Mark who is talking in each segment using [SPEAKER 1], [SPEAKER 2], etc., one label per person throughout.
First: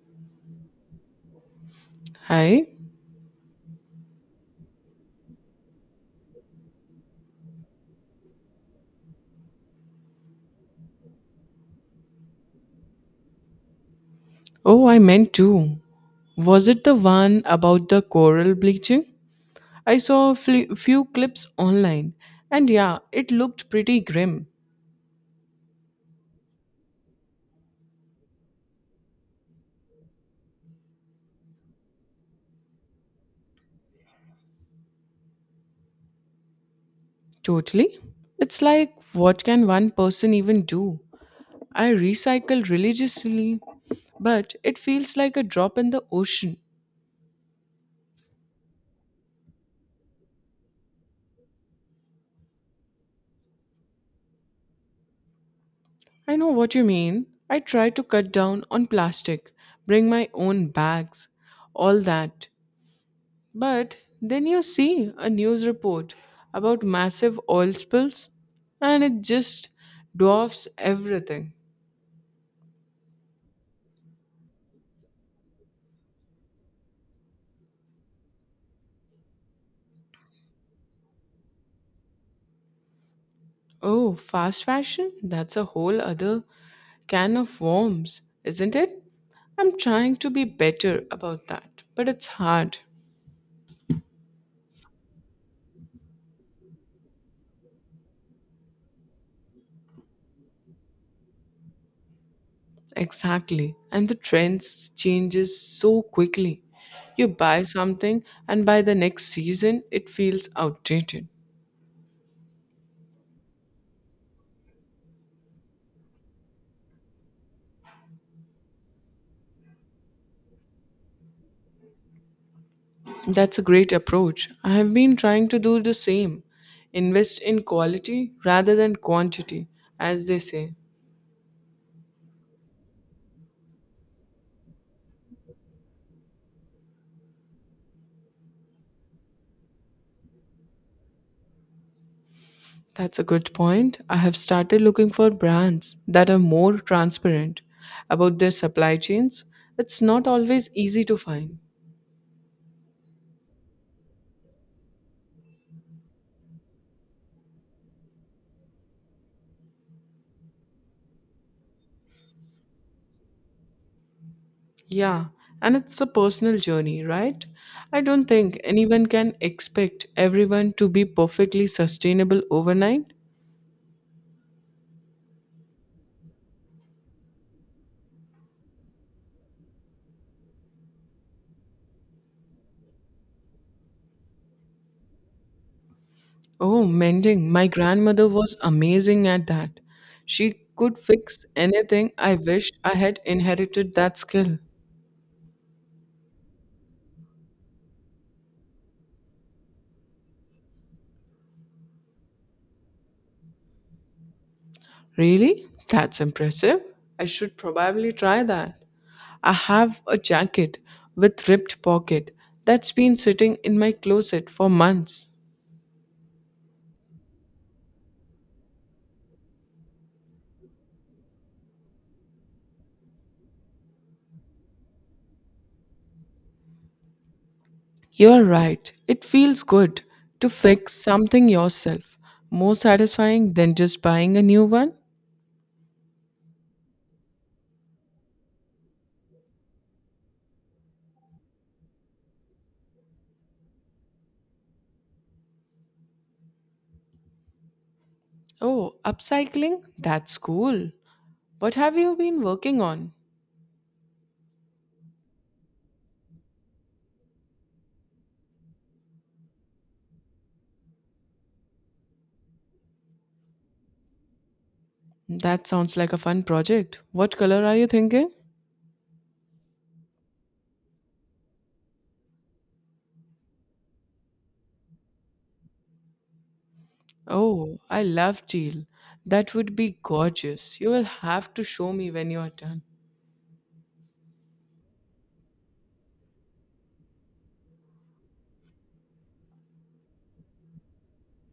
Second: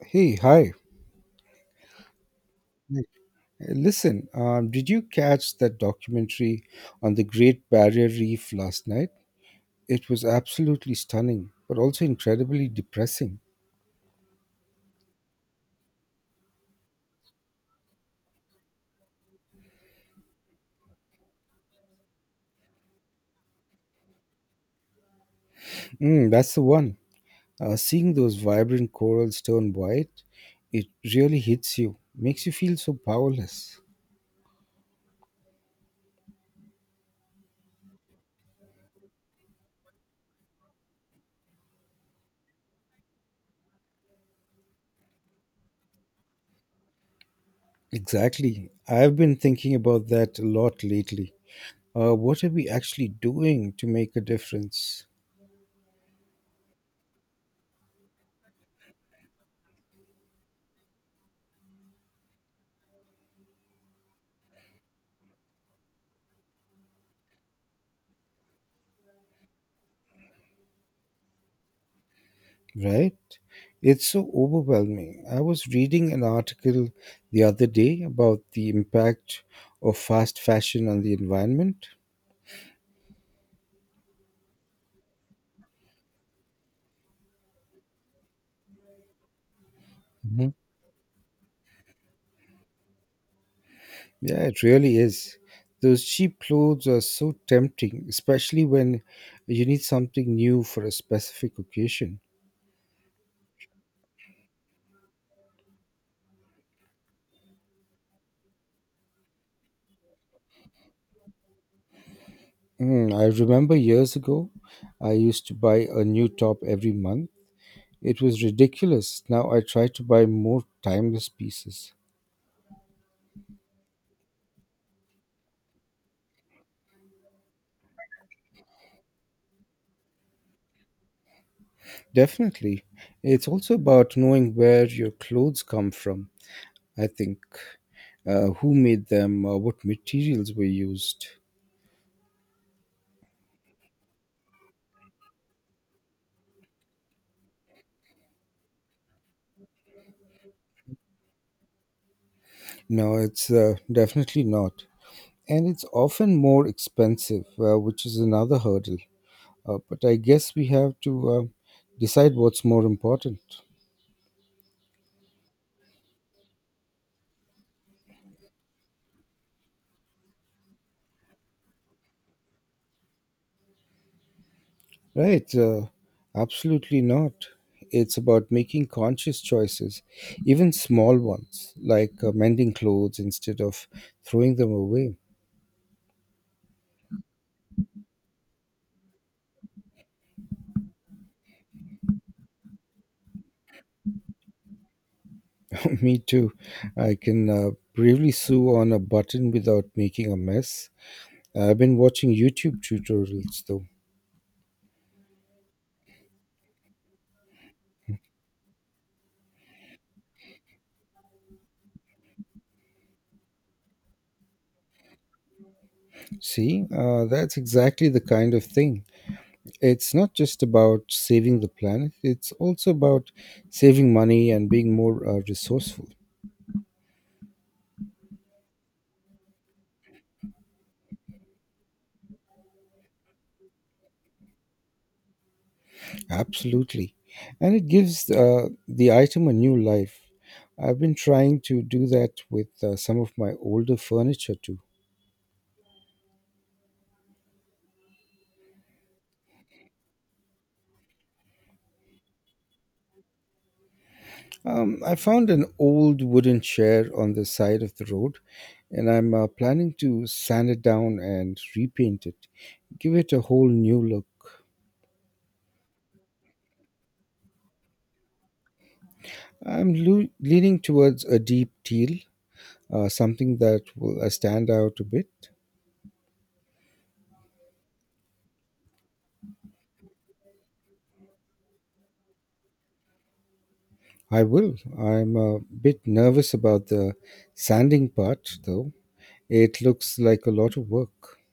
[SPEAKER 1] Hey, hi.
[SPEAKER 2] Hi.
[SPEAKER 1] Hey. Listen, did you catch that documentary on the Great Barrier Reef last night? It was absolutely stunning, but also incredibly depressing.
[SPEAKER 2] Oh, I meant to. Was it the one about the coral bleaching? I saw few clips online, and yeah, it looked pretty grim.
[SPEAKER 1] Mm, that's the one. Seeing those vibrant corals turn white, it really hits you, makes you feel so powerless.
[SPEAKER 2] Totally. It's like, what can one person even do? I recycle religiously, but it feels like a drop in the ocean.
[SPEAKER 1] Exactly. I've been thinking about that a lot lately. What are we actually doing to make a difference?
[SPEAKER 2] I know what you mean. I try to cut down on plastic, bring my own bags, all that. But then you see a news report about massive oil spills and it just dwarfs everything.
[SPEAKER 1] Right? It's so overwhelming. I was reading an article the other day about the impact of fast fashion on the environment.
[SPEAKER 2] Oh, fast fashion? That's a whole other can of worms, isn't it? I'm trying to be
[SPEAKER 1] Hmm.
[SPEAKER 2] better about that, but it's hard.
[SPEAKER 1] Yeah, it really is. Those cheap clothes are so tempting, especially when you need something new for a specific occasion.
[SPEAKER 2] Exactly. And the trends changes so quickly. You buy something and by the next season it feels outdated.
[SPEAKER 1] Mm, I remember years ago, I used to buy a new top every month. It was ridiculous. Now I try to buy more timeless pieces.
[SPEAKER 2] That's a great approach. I have been trying to do the same. Invest in quality rather than quantity, as they say.
[SPEAKER 1] Definitely. It's also about knowing where your clothes come from, I think. Who made them? What materials were used?
[SPEAKER 2] That's a good point. I have started looking for brands that are more transparent about their supply chains. It's not always easy to find.
[SPEAKER 1] No, it's definitely not. And it's often more expensive, which is another hurdle. But I guess we have to decide what's more important.
[SPEAKER 2] Yeah, and it's a personal journey, right? I don't think anyone can expect everyone to be perfectly sustainable overnight.
[SPEAKER 1] Right. Absolutely not. It's about making conscious choices, even small ones, like mending clothes instead of throwing them away.
[SPEAKER 2] Oh, mending. My grandmother was amazing at that. She could fix anything. I wish I had inherited that skill.
[SPEAKER 1] Me too. I can bravely sew on a button without making a mess. I've been watching YouTube tutorials though.
[SPEAKER 2] Really? That's impressive. I should probably try that. I have a jacket with ripped pocket that's been sitting in my closet for months.
[SPEAKER 1] See, that's exactly the kind of thing. It's not just about saving the planet, it's also about saving money and being more resourceful.
[SPEAKER 2] You're right. It feels good to fix something yourself. More satisfying than just buying a new one.
[SPEAKER 1] Absolutely. And it gives the item a new life. I've been trying to do that with some of my older furniture too.
[SPEAKER 2] Oh, upcycling? That's cool. What have you been working on?
[SPEAKER 1] I found an old wooden chair on the side of the road, and I'm planning to sand it down and repaint it, give it a whole new look.
[SPEAKER 2] That sounds like a fun project. What color are you thinking?
[SPEAKER 1] I'm leaning towards a deep teal, something that will stand out a bit.
[SPEAKER 2] Oh, I love teal. That would be gorgeous. You will have to show me when you are done.
[SPEAKER 1] I will. I'm a bit nervous about the sanding part, though. It looks like a lot of work.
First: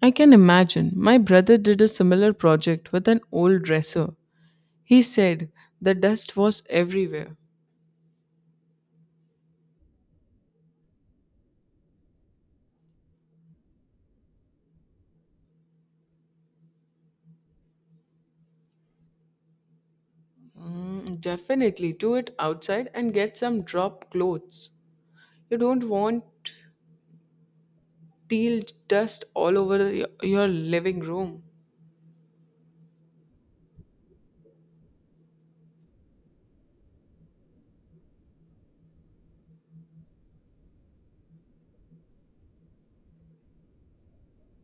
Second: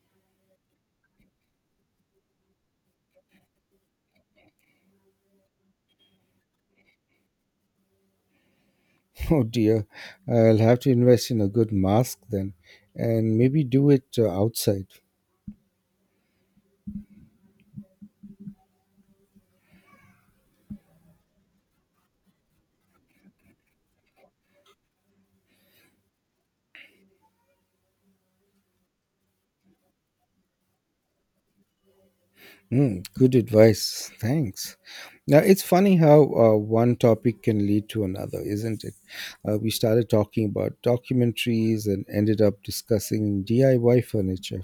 [SPEAKER 2] I can imagine. My brother did a similar project with an old dresser. He said the dust was everywhere.
[SPEAKER 1] Oh dear, I'll have to invest in a good mask then, and maybe do it outside.
[SPEAKER 2] Mm, definitely do it outside and get some drop clothes. You don't want teal dust all over your living room.
[SPEAKER 1] Mm, good advice. Thanks. Now, it's funny how one topic can lead to another, isn't it? We started talking about documentaries and ended up discussing DIY furniture.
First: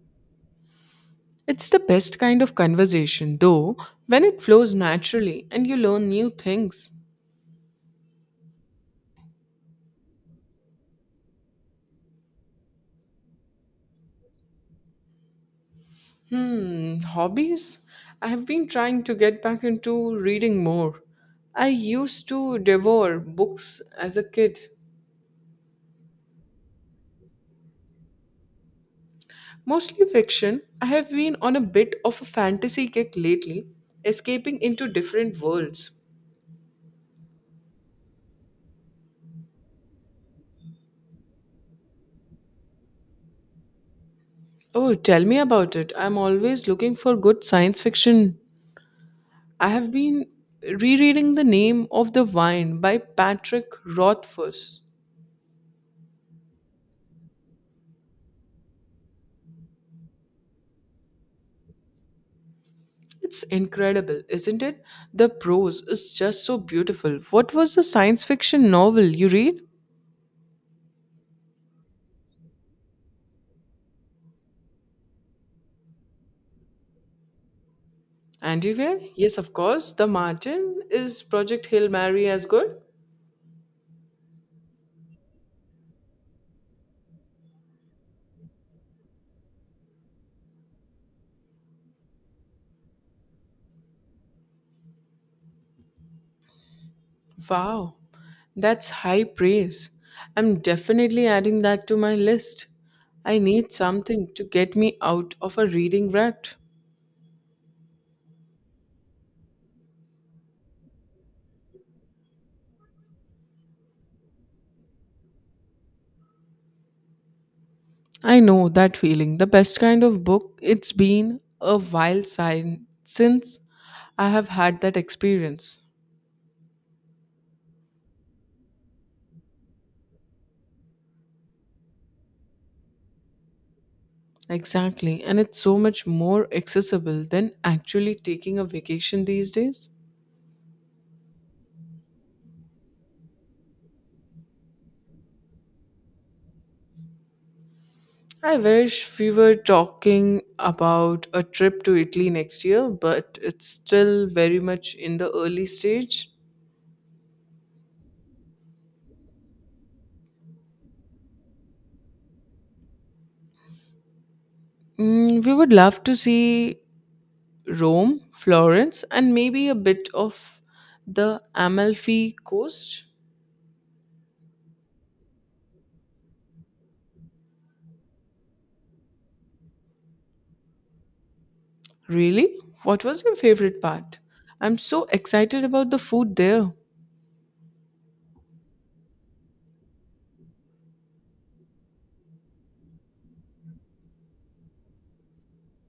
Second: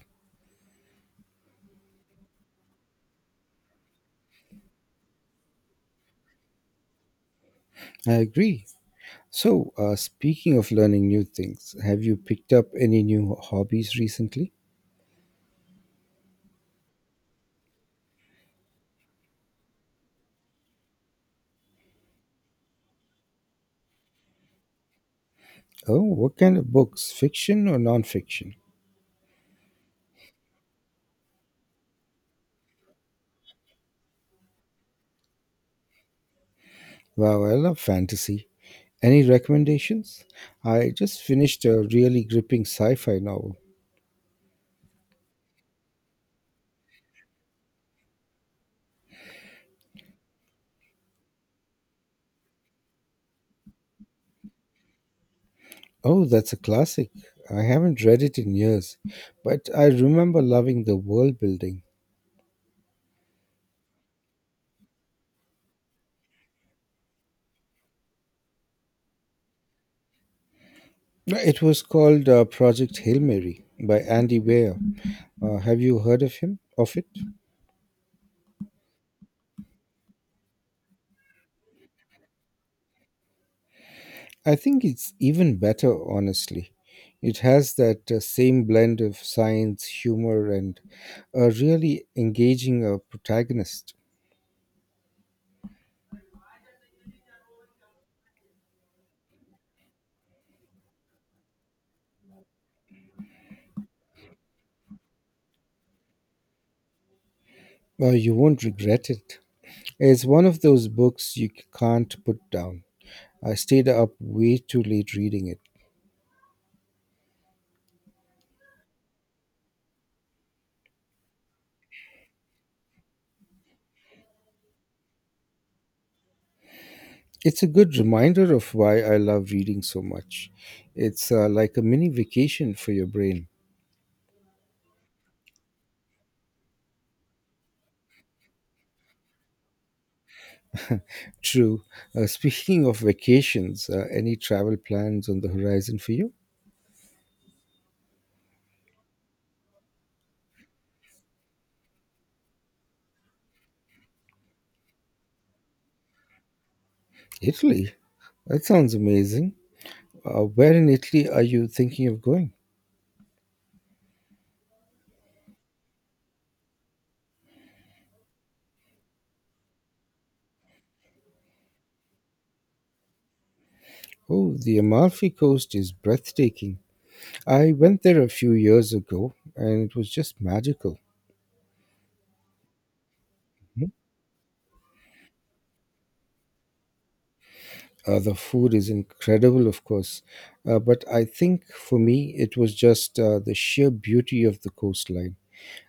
[SPEAKER 2] It's the best kind of conversation, though, when it flows naturally and you learn new things.
[SPEAKER 1] I agree. So, speaking of learning new things, have you picked up any new hobbies recently?
[SPEAKER 2] Hmm, hobbies? I have been trying to get back into reading more. I used to devour books as a kid,
[SPEAKER 1] Oh, what kind of books? Fiction or nonfiction?
[SPEAKER 2] mostly fiction. I have been on a bit of a fantasy kick lately, escaping into different worlds.
[SPEAKER 1] Wow, I love fantasy. Any recommendations? I just finished a really gripping sci fi novel.
[SPEAKER 2] Oh, tell me about it. I'm always looking for good science fiction. I have been rereading The Name of the Wine by Patrick Rothfuss.
[SPEAKER 1] Oh, that's a classic. I haven't read it in years, but I remember loving the world building.
[SPEAKER 2] It's incredible, isn't it? The prose is just so beautiful. What was the science fiction novel you read?
[SPEAKER 1] No, it was called Project Hail Mary by Andy Weir. Have you heard of him? Of it?
[SPEAKER 2] Antiware? Yes, of course. The Martin. Is Project Hail Mary as good?
[SPEAKER 1] I think it's even better, honestly. It has that same blend of science, humor, and a really engaging protagonist.
[SPEAKER 2] Wow, that's high praise. I'm definitely adding that to my list. I need something to get me out of a reading rut.
[SPEAKER 1] You won't regret it. It's one of those books you can't put down. I stayed up way too late reading it.
[SPEAKER 2] I know that feeling. The best kind of book. It's been a while since I have had that experience.
[SPEAKER 1] It's a good reminder of why I love reading so much. It's like a mini vacation for your brain.
[SPEAKER 2] Exactly. And it's so much more accessible than actually taking a vacation these days.
[SPEAKER 1] True. Speaking of vacations, any travel plans on the horizon for you?
[SPEAKER 2] I wish we were talking about a trip to Italy next year, but it's still very much in the early stage.
[SPEAKER 1] Italy. That sounds amazing. Where in Italy are you thinking of going?
[SPEAKER 2] Mm, we would love to see Rome, Florence, and maybe a bit of the Amalfi Coast.
[SPEAKER 1] Oh, the Amalfi Coast is breathtaking. I went there a few years ago and it was just magical.
[SPEAKER 2] Really? What was your favorite part? I'm so excited about the food there.
[SPEAKER 1] The food is incredible, of course, but I think for me it was just the sheer beauty of the coastline.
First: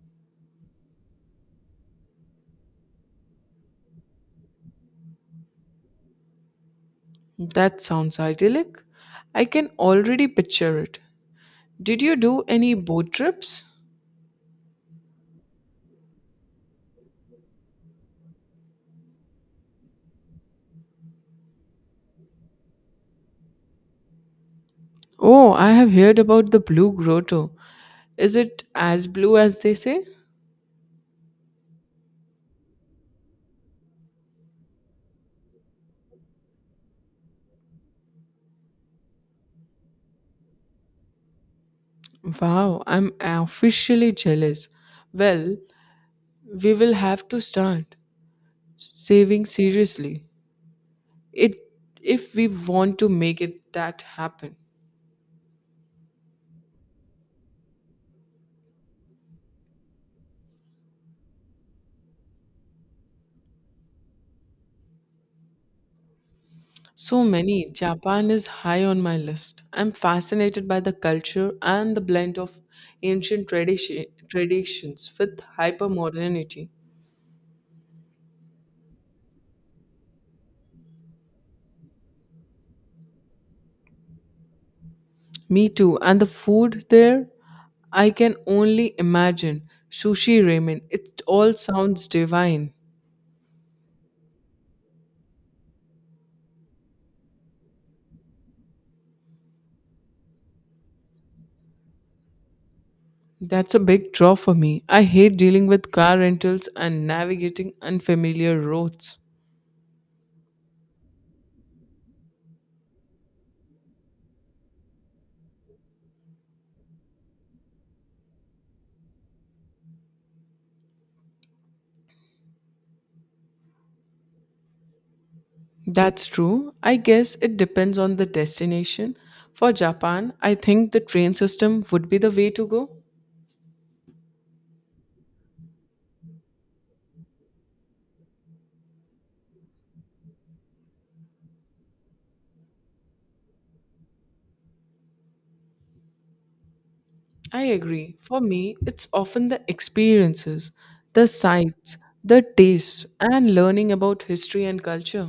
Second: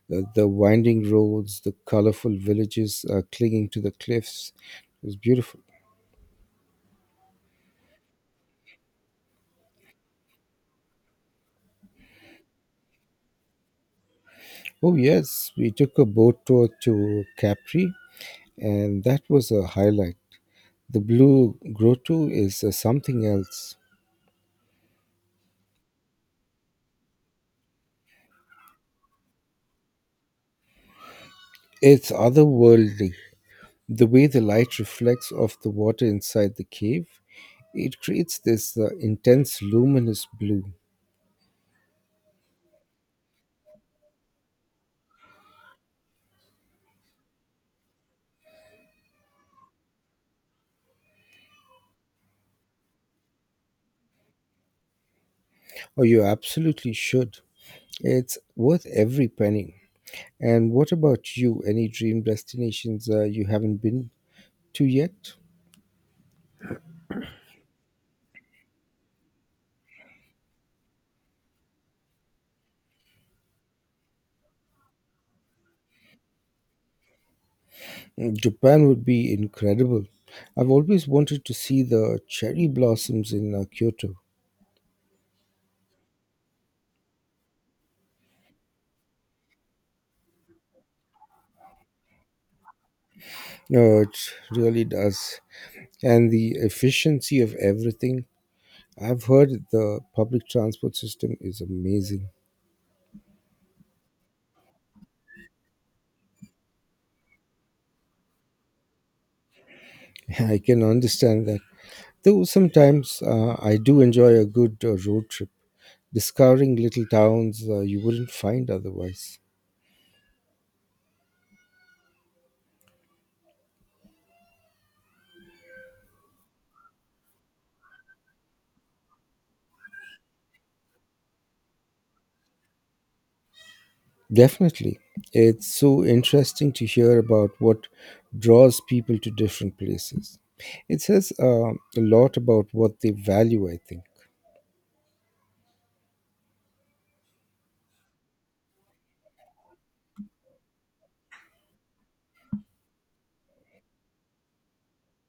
[SPEAKER 1] The winding roads, the colorful villages clinging to the cliffs. It was beautiful.
[SPEAKER 2] That sounds idyllic. I can already picture it. Did you do any boat trips?
[SPEAKER 1] Oh, yes, we took a boat tour to Capri, and that was a highlight. The Blue Grotto is something else.
[SPEAKER 2] Oh, I have heard about the blue grotto. Is it as blue as they say?
[SPEAKER 1] It's otherworldly. The way the light reflects off the water inside the cave, it creates this intense luminous blue.
[SPEAKER 2] Wow, I'm officially jealous. Well, we will have to start saving seriously. It if we want to make it that happen.
[SPEAKER 1] Oh, you absolutely should. It's worth every penny. And what about you? Any dream destinations you haven't been to yet?
[SPEAKER 2] So many. Japan is high on my list. I'm fascinated by the culture and the blend of ancient tradition, traditions with hypermodernity.
[SPEAKER 1] Mm, Japan would be incredible. I've always wanted to see the cherry blossoms in Kyoto.
[SPEAKER 2] Me too. And the food there, I can only imagine. Sushi ramen, it all sounds divine.
[SPEAKER 1] No, it really does. And the efficiency of everything, I've heard the public transport system is amazing.
[SPEAKER 2] That's a big draw for me. I hate dealing with car rentals and navigating unfamiliar roads.
[SPEAKER 1] I can understand that. Though sometimes I do enjoy a good road trip, discovering little towns you wouldn't find otherwise.
[SPEAKER 2] That's true. I guess it depends on the destination. For Japan, I think the train system would be the way to go.
[SPEAKER 1] Definitely. It's so interesting to hear about what draws people to different places. It says a lot about what they value, I think.
[SPEAKER 2] I agree. For me, it's often the experiences, the sights, the tastes, and learning about history and culture.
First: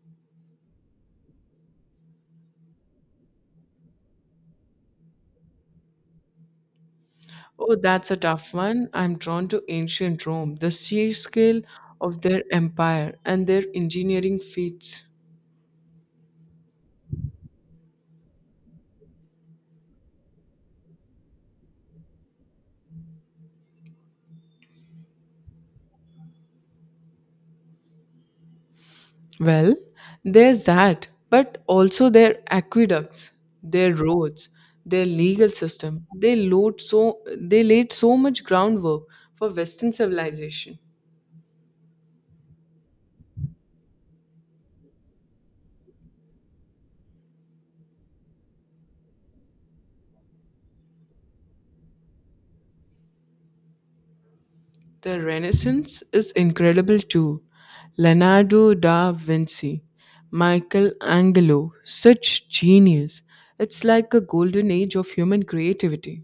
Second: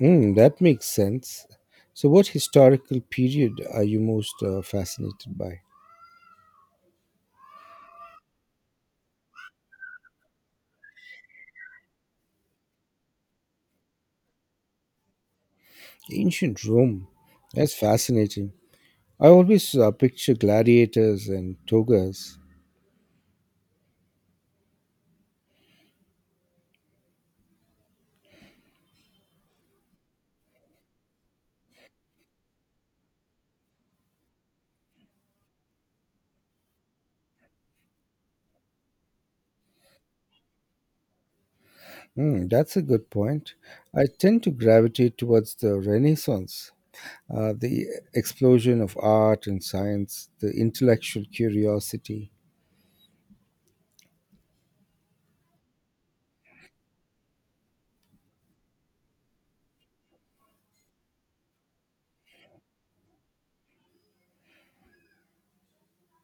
[SPEAKER 1] Mm, that makes sense. So, what historical period are you most fascinated by?
[SPEAKER 2] Oh, that's a tough one. I'm drawn to ancient Rome, the sheer scale of their empire and their engineering feats.
[SPEAKER 1] Ancient Rome. That's fascinating. I always picture gladiators and togas.
[SPEAKER 2] Well, there's that, but also their aqueducts, their roads, their legal system. They laid so much groundwork for Western civilization.
[SPEAKER 1] Hmm, that's a good point. I tend to gravitate towards the Renaissance, the explosion of art and science, the intellectual curiosity.
[SPEAKER 2] The Renaissance is incredible too. Leonardo da Vinci, Michelangelo, such genius. It's like a golden age of human creativity,